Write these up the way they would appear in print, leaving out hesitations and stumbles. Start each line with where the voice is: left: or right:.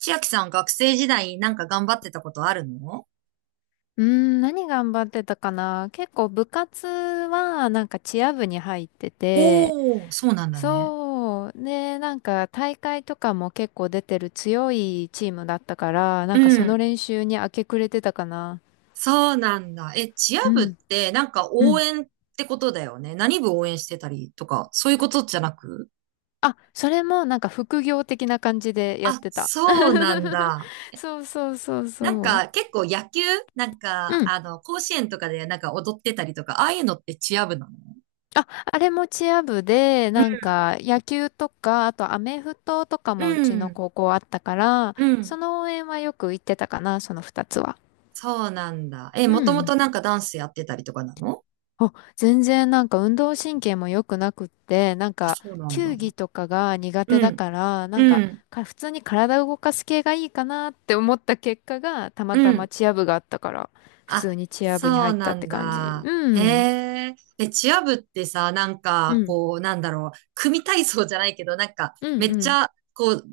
right: 千秋さん、学生時代なんか頑張ってたことあるの？
left: うーん、何頑張ってたかな。結構部活はなんかチア部に入ってて、
right: おー、そうなんだね。
left: そう。で、なんか大会とかも結構出てる強いチームだったから、
right: う
left: なんかその
right: ん。
left: 練習に明け暮れてたかな。
right: そうなんだ。え、チア
left: う
right: 部っ
left: ん。
right: てなんか
left: う
right: 応
left: ん。
right: 援ってことだよね。何部応援してたりとか、そういうことじゃなく？
left: あ、それもなんか副業的な感じでやっ
right: あ、
left: てた。
right: そうなん だ。
left: そうそうそう
right: なん
left: そ
right: か結構野球、なんか、
left: う。
right: あの、甲子園とかでなんか踊ってたりとか、ああいうのってチア部なの？
left: あ、あれもチア部で、
right: うん、
left: なんか野球とか、あとアメフトとかもう
right: う
left: ちの
right: ん。
left: 高校あったから、
right: う
left: そ
right: ん。
left: の応援はよく行ってたかな、その二つは。
right: そうなんだ。え、も
left: う
right: とも
left: ん。
right: となんかダンスやってたりとかなの？
left: あ、全然なんか運動神経も良くなくって、なん
right: あ、
left: か
right: そうなんだ。
left: 球技とかが苦
right: う
left: 手だ
right: ん、
left: から、なん
right: う
left: か、
right: ん、
left: か普通に体を動かす系がいいかなって思った結果が、た
right: う
left: またま
right: ん。
left: チア部があったから、普
right: あ、
left: 通にチア部に
right: そう
left: 入った
right: な
left: って
right: ん
left: 感じ。
right: だ。
left: う
right: へ
left: ん。
right: え。え、チア部ってさ、なん
left: う
right: か、
left: ん
right: こう、なんだろう、組体操じゃないけど、なんか、
left: う
right: め
left: ん
right: っ
left: う
right: ち
left: ん。
right: ゃ、こう、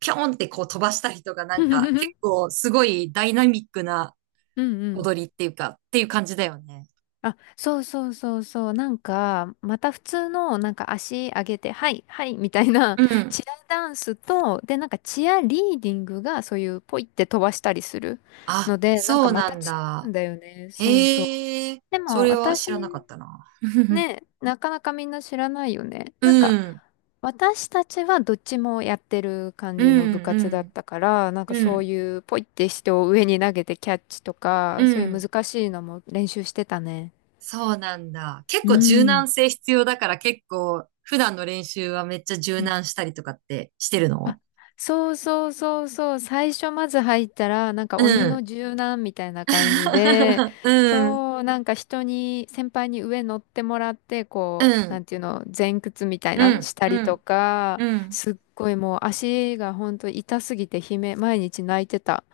right: ぴょんってこう飛ばしたりとか、なんか、結 構すごいダイナミックな
left: うんうん。
right: 踊りっていうか、っていう感じだよね。
left: あ、そうそうそうそう。なんか、また普通の、なんか足上げて、はい、はい、みたいな、
right: う ん。
left: チアダンスと、で、なんかチアリーディングが、そういう、ポイって飛ばしたりする
right: あ、
left: ので、なん
right: そ
left: か
right: う
left: ま
right: な
left: た
right: ん
left: 違う
right: だ。
left: んだよね。そうそう。
right: へえ。
left: で
right: そ
left: も、
right: れは
left: 私、
right: 知らなかったな。
left: ね、なかなかみんな知らないよね。
right: う
left: なんか、
right: ん。
left: 私たちはどっちもやってる感
right: う
left: じ
right: ん、
left: の部
right: う
left: 活だっ
right: ん、
left: たから、なんか
right: う
left: そう
right: ん、
left: いうポイって人を上に投げてキャッチと
right: う
left: か、そういう
right: ん。
left: 難しいのも練習してたね。
right: そうなんだ。結
left: う
right: 構柔
left: ん。
right: 軟性必要だから結構普段の練習はめっちゃ柔
left: うん。
right: 軟したりとかってしてる
left: あ、
right: の？
left: そうそうそうそう。最初まず入ったら、なんか
right: う
left: 鬼の
right: ん。
left: 柔軟みたいな感じで、
right: うん。
left: そう、なんか人に、先輩に上乗ってもらって、
right: う
left: こう、な
right: ん。
left: んていうの、前屈みたい
right: う
left: な、
right: ん。
left: したり
right: う
left: と
right: ん。
left: か、
right: うん。
left: すっごいもう足がほんと痛すぎて悲鳴、毎日泣いてた。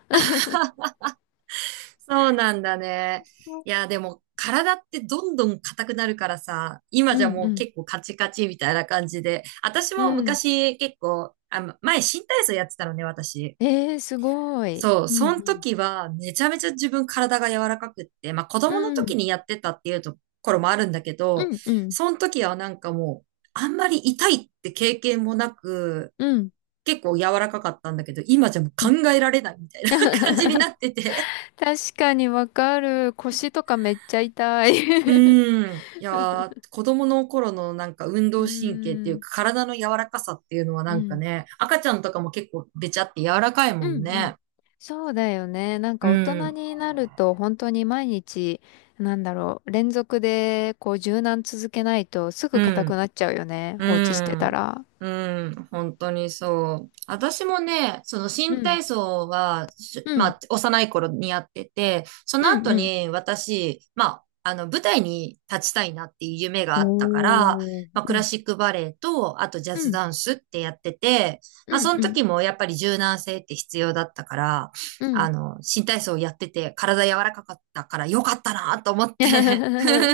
right: そうなんだね。いや、でも体ってどんどん硬くなるからさ、今
left: う
right: じゃ
left: ん
right: も
left: う
right: う
left: ん
right: 結構カチカチみたいな感じで。私
left: う
right: も
left: ん。うん。
right: 昔結構、あ、前新体操やってたのね、私。
left: えー、すごい。
right: そう、
left: う
right: その
left: ん
right: 時はめちゃめちゃ自分体が柔らかくって、まあ子
left: う
right: 供の
left: ん。う
right: 時
left: ん。
right: にやってたっていうところもあるんだけ
left: う
right: ど、
left: んうん。
right: その時はなんかもうあんまり痛いって経験もなく、
left: うん。
right: 結構柔らかかったんだけど、今じゃもう考えられないみたいな 感じになってて。
left: 確かにわかる。腰とかめっちゃ痛い。
right: う ーん。いやー、子供の頃のなんか運
left: う
right: 動神経ってい
left: ー
right: う
left: ん。
right: か体の柔らかさっていうのはな
left: う
right: んか
left: ん。
right: ね、赤ちゃんとかも結構べちゃって柔らかいも
left: う
right: ん
left: んうん。
right: ね。
left: そうだよね。なん
right: う
left: か大人
right: ん。
left: になると本当に毎日、なんだろう、連続でこう柔軟続けないとす
right: う
left: ぐ硬く
right: ん。
left: なっちゃうよね。
right: う
left: 放置してた
right: ん。
left: ら。
right: うん。本当にそう。私もね、その
left: う
right: 新
left: ん。
right: 体操は、
left: う
right: ま
left: ん。
right: あ、幼い頃にやってて、その
left: うん
right: 後
left: うん。
right: に私、まあ、あの、舞台に立ちたいなっていう夢があったから、
left: おー。
right: まあ、ク
left: う
right: ラ
left: ん。
right: シックバレエと、あとジャ
left: う
right: ズ
left: ん。
right: ダンスってやってて、
left: う
right: まあ、
left: ん
right: その
left: うん。
right: 時もやっぱり柔軟性って必要だったから、
left: うん。
right: あの、新体操をやってて、体柔らかかったから良かったなと思って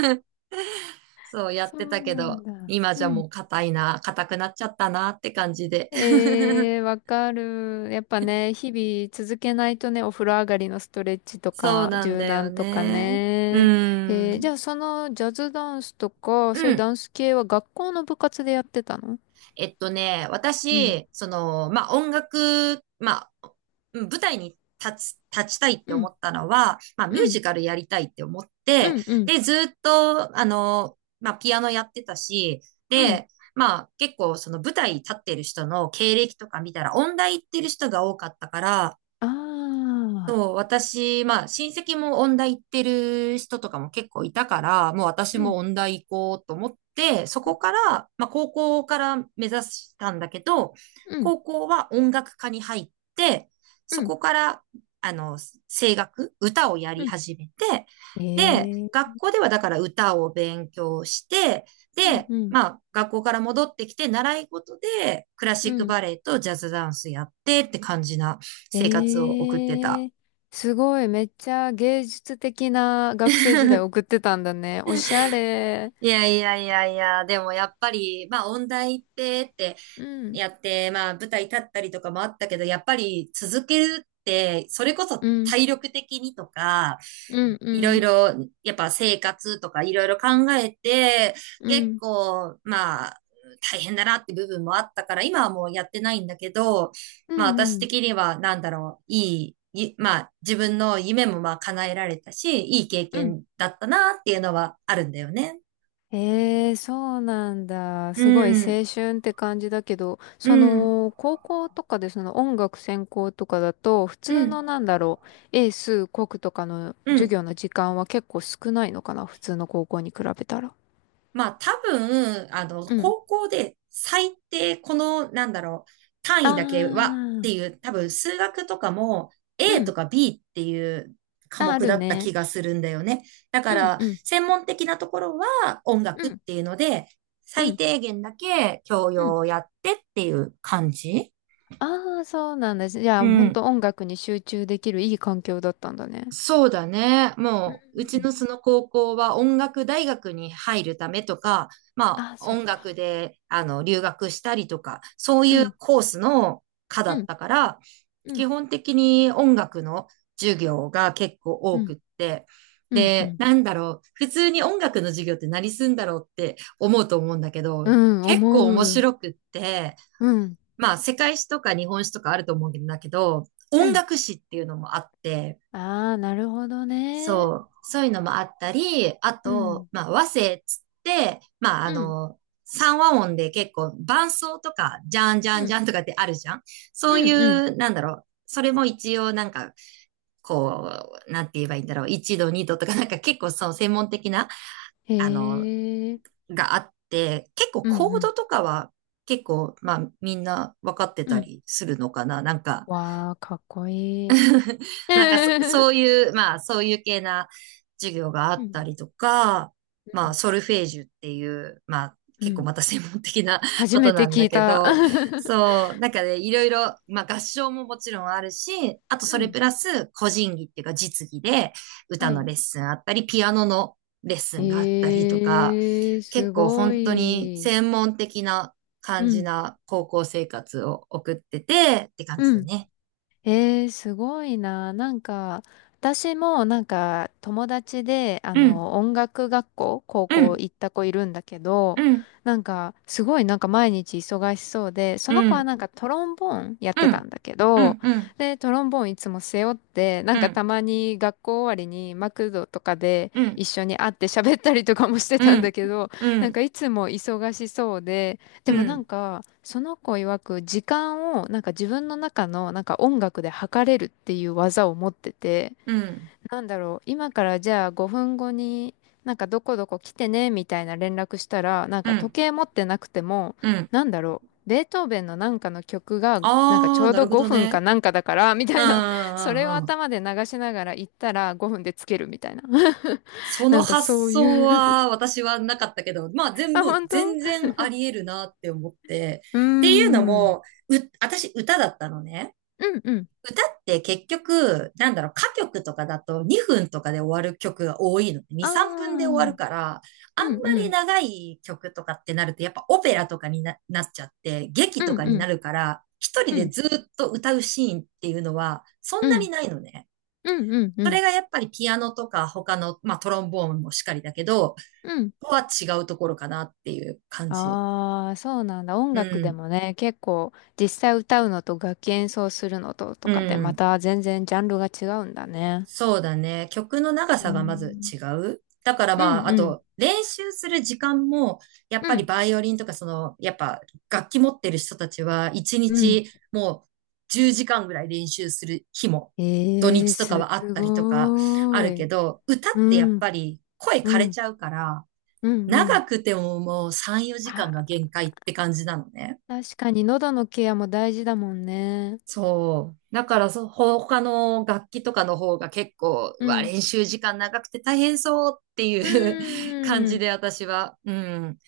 right: そうやっ
left: そ
right: てた
left: う
right: け
left: なん
right: ど、
left: だ。
right: 今じゃ
left: うん。
right: もう硬くなっちゃったなって感じで。
left: えー、わかる。やっぱね、日々続けないとね、お風呂上がりのストレッチと
right: そう
left: か、
right: なん
left: 柔
right: だよ
left: 軟とか
right: ね。う
left: ね。えー、じ
right: ん。
left: ゃあそのジャズダンスとか、そうい
right: う
left: う
right: ん。
left: ダンス系は学校の部活でやってたの？うん、
right: 私、その、まあ、音楽、まあ、うん、舞台に立ちたいって
left: う
right: 思
left: ん、
right: ったのは、まあ、ミュ
left: う
right: ー
left: ん、
right: ジカルやりたいって思って、
left: うん、うん、
right: で、ずっと、あの、まあ、ピアノやってたし、
left: うん、
right: で、まあ、結構、その舞台立ってる人の経歴とか見たら、音大行ってる人が多かったから、
left: ああ
right: そう、私、まあ、親戚も音大行ってる人とかも結構いたから、もう私
left: うん、
right: も音大行こうと思って、そ
left: うん、
right: こから、まあ、高校から目指したんだけど、
left: うん、
right: 高校は音楽科に入って、そ
left: うん、
right: こから、あの、声楽、歌をや
left: う
right: り
left: ん、
right: 始めて、で、
left: えー
right: 学校ではだから歌を勉強して、
left: うん、
right: で、
left: うん、
right: まあ、学校から戻ってきて、習い事でクラシ
left: う
right: ック
left: ん。
right: バレエとジャズダンスやってって感じな生活を送って
left: え
right: た。
left: え。すごい、めっちゃ芸術的な学生時代送 ってたんだね。おしゃれ。
right: いやいやいやいや、でもやっぱり、まあ音大行ってって
left: うん、
right: やって、まあ舞台立ったりとかもあったけど、やっぱり続けるって、それこ
left: う
right: そ
left: ん、
right: 体力的にとか、
left: うん、う
right: いろい
left: ん、
right: ろ、やっぱ生活とかいろいろ考えて、
left: う
right: 結
left: ん、
right: 構、まあ大変だなって部分もあったから、今はもうやってないんだけど、
left: う
right: まあ
left: ん、
right: 私
left: うん。
right: 的にはなんだろう、いい、いまあ自分の夢もまあ叶えられたし、いい経
left: うん。
right: 験だったなっていうのはあるんだよね。
left: えー、そうなんだ。
right: う
left: すごい
right: ん、
left: 青春って感じだけど、
right: う
left: そ
right: ん、
left: の、高校とかでその音楽専攻とかだと、普
right: う
left: 通
right: ん、
left: のなんだろう、英数国とかの
right: う
left: 授
right: ん。
left: 業の時間は結構少ないのかな、普通の高校に比べたら。
right: まあ多分、あの、
left: うん。
right: 高校で最低この、なんだろう、単
left: あ
right: 位だけはって
left: ー、
right: いう、多分数学とかも
left: う
right: A と
left: ん。
right: か B っていう科
left: あ、あ
right: 目
left: る
right: だった
left: ね。
right: 気がするんだよね。だか
left: うん、
right: ら、
left: うん、
right: 専門的なところは音
left: う
right: 楽っ
left: ん、
right: ていうので、
left: う
right: 最
left: ん、
right: 低限だけ教
left: う
right: 養
left: ん。
right: をやってっていう感じ。
left: あー、そうなんだ。じゃ
right: う
left: あ、ほんと
right: ん。
left: 音楽に集中できるいい環境だったんだね。
right: そうだね。
left: う
right: もう、うち
left: ん。
right: のその高校は音楽大学に入るためとか、まあ、
left: あ、そっ
right: 音楽
left: か。
right: で、あの、留学したりとか、そう
left: う
right: いう
left: ん、
right: コースの科だ
left: う
right: っ
left: ん、
right: たから、
left: うん、
right: 基本的に音楽の授業が結構
left: う
right: 多くっ
left: ん、
right: て、
left: うん、う
right: で、
left: ん、
right: なんだろう、普通に音楽の授業って何すんだろうって思うと思うんだけ
left: う
right: ど、
left: ん
right: 結構面
left: 思う。
right: 白くって、
left: うん、
right: まあ、世界史とか日本史とかあると思うんだけど、
left: う
right: 音
left: ん。
right: 楽史っていうのもあって、
left: ああ、なるほどね。
right: そう、そういうのもあったり、あ
left: う
right: と、
left: ん、
right: まあ、和声っつって、まあ、あ
left: うん、
right: の、三和音で結構伴奏とか、じゃんじゃ
left: う
right: んじ
left: ん、
right: ゃんとかってあるじゃん。そうい
left: うん、うん。
right: う、なんだろう。それも一応なんか、こう、なんて言えばいいんだろう。一度、二度とか、なんか結構その専門的な、
left: へ
right: あの、
left: え、
right: があって、結構
left: うん、
right: コ
left: う
right: ード
left: ん、
right: とかは結構、まあみんな分かって
left: う
right: た
left: ん。
right: りするのかな。なんか、
left: わあ、かっこいい。
right: そう いう、まあ、そういう系な授業があ
left: う
right: っ
left: ん、
right: た
left: う
right: りとか、まあ、
left: ん、
right: ソルフェージュっていう、まあ、
left: う
right: 結構
left: ん。
right: また専門的な
left: 初
right: こと
left: めて
right: なん
left: 聞
right: だ
left: い
right: け
left: た。
right: ど、そう、なんかね、いろいろ、まあ、合唱ももちろんあるし、あとそ
left: う
right: れ
left: ん、
right: プラス、個人技っていうか実技で、歌
left: は
right: の
left: い。
right: レッスンあったり、ピアノのレッスンがあったりとか、
left: ええ、
right: 結
left: す
right: 構
left: ご
right: 本当に
left: い。
right: 専門的な
left: う
right: 感じ
left: ん、
right: な高校生活を送っててって感じ
left: う
right: だ
left: ん、
right: ね。
left: えー、すごいな。なんか、私もなんか友達で、あ
right: うん、
left: の、音楽学校、高
right: う
left: 校
right: ん。
left: 行った子いるんだけど、
right: うん、
left: なんか、すごいなんか毎日忙しそうで、その
right: う
left: 子は
right: ん、
left: なんかトロンボーンやっ
right: う
left: てた
right: ん、
left: んだけ
right: う
left: ど、
right: ん、うん、
left: で、トロンボーンいつも背負って、な
right: う
left: んか
right: ん、
left: たまに学校終わりにマクドとかで
right: うん、うん、
left: 一緒に会って喋ったりとかもして
right: う
left: たんだ
right: ん、
left: けど、
right: う
left: なん
right: ん、
left: かいつも忙しそうで、で
right: う
left: もなん
right: ん、
left: か、その子曰く時間をなんか自分の中のなんか音楽で測れるっていう技を持ってて、
right: うん、
left: なんだろう、今からじゃあ5分後になんかどこどこ来てねみたいな連絡したら、なんか時計持ってなくても、
right: うん。
left: なんだろう、ベートーベンのなんかの曲がなんかち
right: ああ、
left: ょう
right: な
left: ど
right: るほど
left: 5分か
right: ね。
left: なんかだからみた
right: うん、
left: い
right: う
left: な、それを
right: ん、うん。
left: 頭で流しながら行ったら5分でつけるみたいな。
right: そ
left: な
right: の
left: んかそ
right: 発
left: う
right: 想
left: いう。
right: は私はなかったけど、まあ 全
left: あ、
right: 部、
left: 本当。う
right: 全然あり得るなって思って。
left: ーん。
right: っていうの
left: う
right: も、
left: ん
right: う、私歌だったのね。
left: うん。
right: 歌って結局、なんだろう、歌曲とかだと2分とかで終わる曲が多いのね。2、
left: ああ。
right: 3分で終わ
left: う
right: る
left: ん
right: から、あんま
left: う
right: り
left: ん。
right: 長い曲とかってなると、やっぱオペラとかになっちゃって、劇
left: う
right: とか
left: ん
right: に
left: う
right: な
left: ん。
right: るから、一人
left: う
right: で
left: ん
right: ずっと歌うシーンっていうのは、そんな
left: う
right: に
left: ん。
right: ないのね。
left: うんうん
right: そ
left: う
right: れ
left: ん。
right: がやっぱりピアノとか他の、まあトロンボーンもしかりだけど、
left: うん。
right: ここは違うところかなっていう感じ。
left: ああ、そうなんだ。音
right: う
left: 楽で
right: ん。
left: もね、結構実際歌うのと楽器演奏するのとと
right: う
left: かでま
right: ん。
left: た全然ジャンルが違うんだね。
right: そうだね。曲の長
left: うー
right: さがまず
left: ん。
right: 違う。だから
left: う
right: まあ、
left: ん
right: あ
left: うん。
right: と、練習する時間も、やっ
left: う
right: ぱり
left: ん。
right: バイオリンとか、その、やっぱ楽器持ってる人たちは、一
left: うん。
right: 日もう10時間ぐらい練習する日も、土
left: ええー、
right: 日とか
left: す
right: はあったりとかあ
left: ご
right: る
left: ー
right: け
left: い。
right: ど、歌ってやっ
left: うん。
right: ぱり声
left: う
right: 枯れ
left: ん。
right: ちゃうから、
left: うんう
right: 長
left: ん。
right: くてももう3、4時間が
left: あ
right: 限界って感じなのね。
left: ー、確かに喉のケアも大事だもんね。
right: そう。だからそ、他の楽器とかの方が結構、う
left: う
right: わ、
left: ん。
right: 練習時間長くて大変そうって
left: う
right: いう 感
left: ー
right: じ
left: ん。
right: で私は、うん、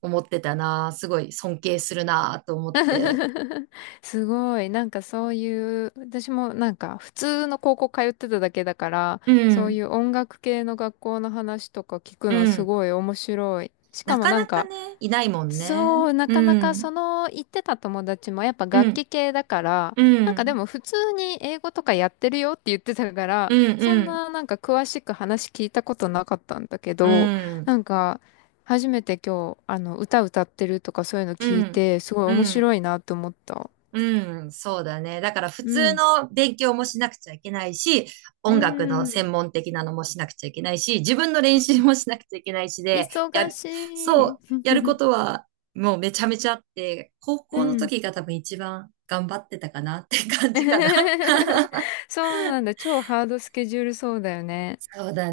right: 思ってたな。すごい尊敬するなと思って。
left: すごい。なんかそういう、私もなんか普通の高校通ってただけだから、
right: う
left: そう
right: ん、
left: いう音楽系の学校の話とか聞く
right: う
left: のす
right: ん。
left: ごい面白い。しか
right: な
left: も
right: か
left: なん
right: なか
left: か
right: ね、いないもん
left: そ
right: ね。
left: う、な
right: う
left: かなか
right: ん、
left: その言ってた友達もやっぱ
right: う
left: 楽
right: ん、
left: 器系だから、
right: う
left: なんかで
right: ん、
left: も普通に英語とかやってるよって言ってたから、
right: うん、
left: そ
right: う
left: ん
right: ん、
left: ななんか詳しく話聞いたことなかったんだけ
right: う
left: ど、
right: ん、
left: なんか初めて今日あの歌歌ってるとかそういうの聞
right: う
left: い
right: ん、
left: て、すごい
right: う
left: 面
right: ん。
left: 白いなと思った。
right: うん、そうだね。だから普
left: う
right: 通
left: ん。
right: の勉強もしなくちゃいけないし、
left: う
right: 音楽の専
left: ん。
right: 門的なのもしなくちゃいけないし、自分の練習もしなくちゃいけないしで、
left: 忙
right: そ
left: しい。
right: う、やるこ とはもうめちゃめちゃあって、高
left: う
right: 校の
left: ん。
right: 時が多分一番頑張ってたかなって感じかな。
left: そうなんだ。超ハードスケジュールそうだよね。
right: そうだ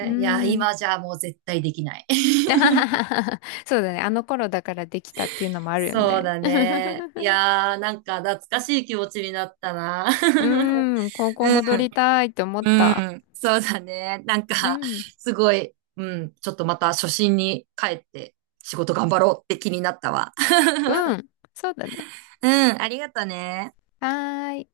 left: う
right: いや、
left: ん。
right: 今じゃもう絶対できない。
left: そうだね。あの頃だからできたっていうのも あるよ
right: そう
left: ね。
right: だね。い やー、なんか懐かしい気持ちになったな。
left: う ーん。高校
right: う
left: 戻
right: ん。
left: りたいって思っ
right: う
left: た。
right: ん、そうだね。なん
left: う
right: か、
left: ん。
right: すごい、うん、ちょっとまた初心に帰って仕事頑張ろうって気になったわ。
left: う ん。そうだね。
right: うん、ありがとね。
left: はーい。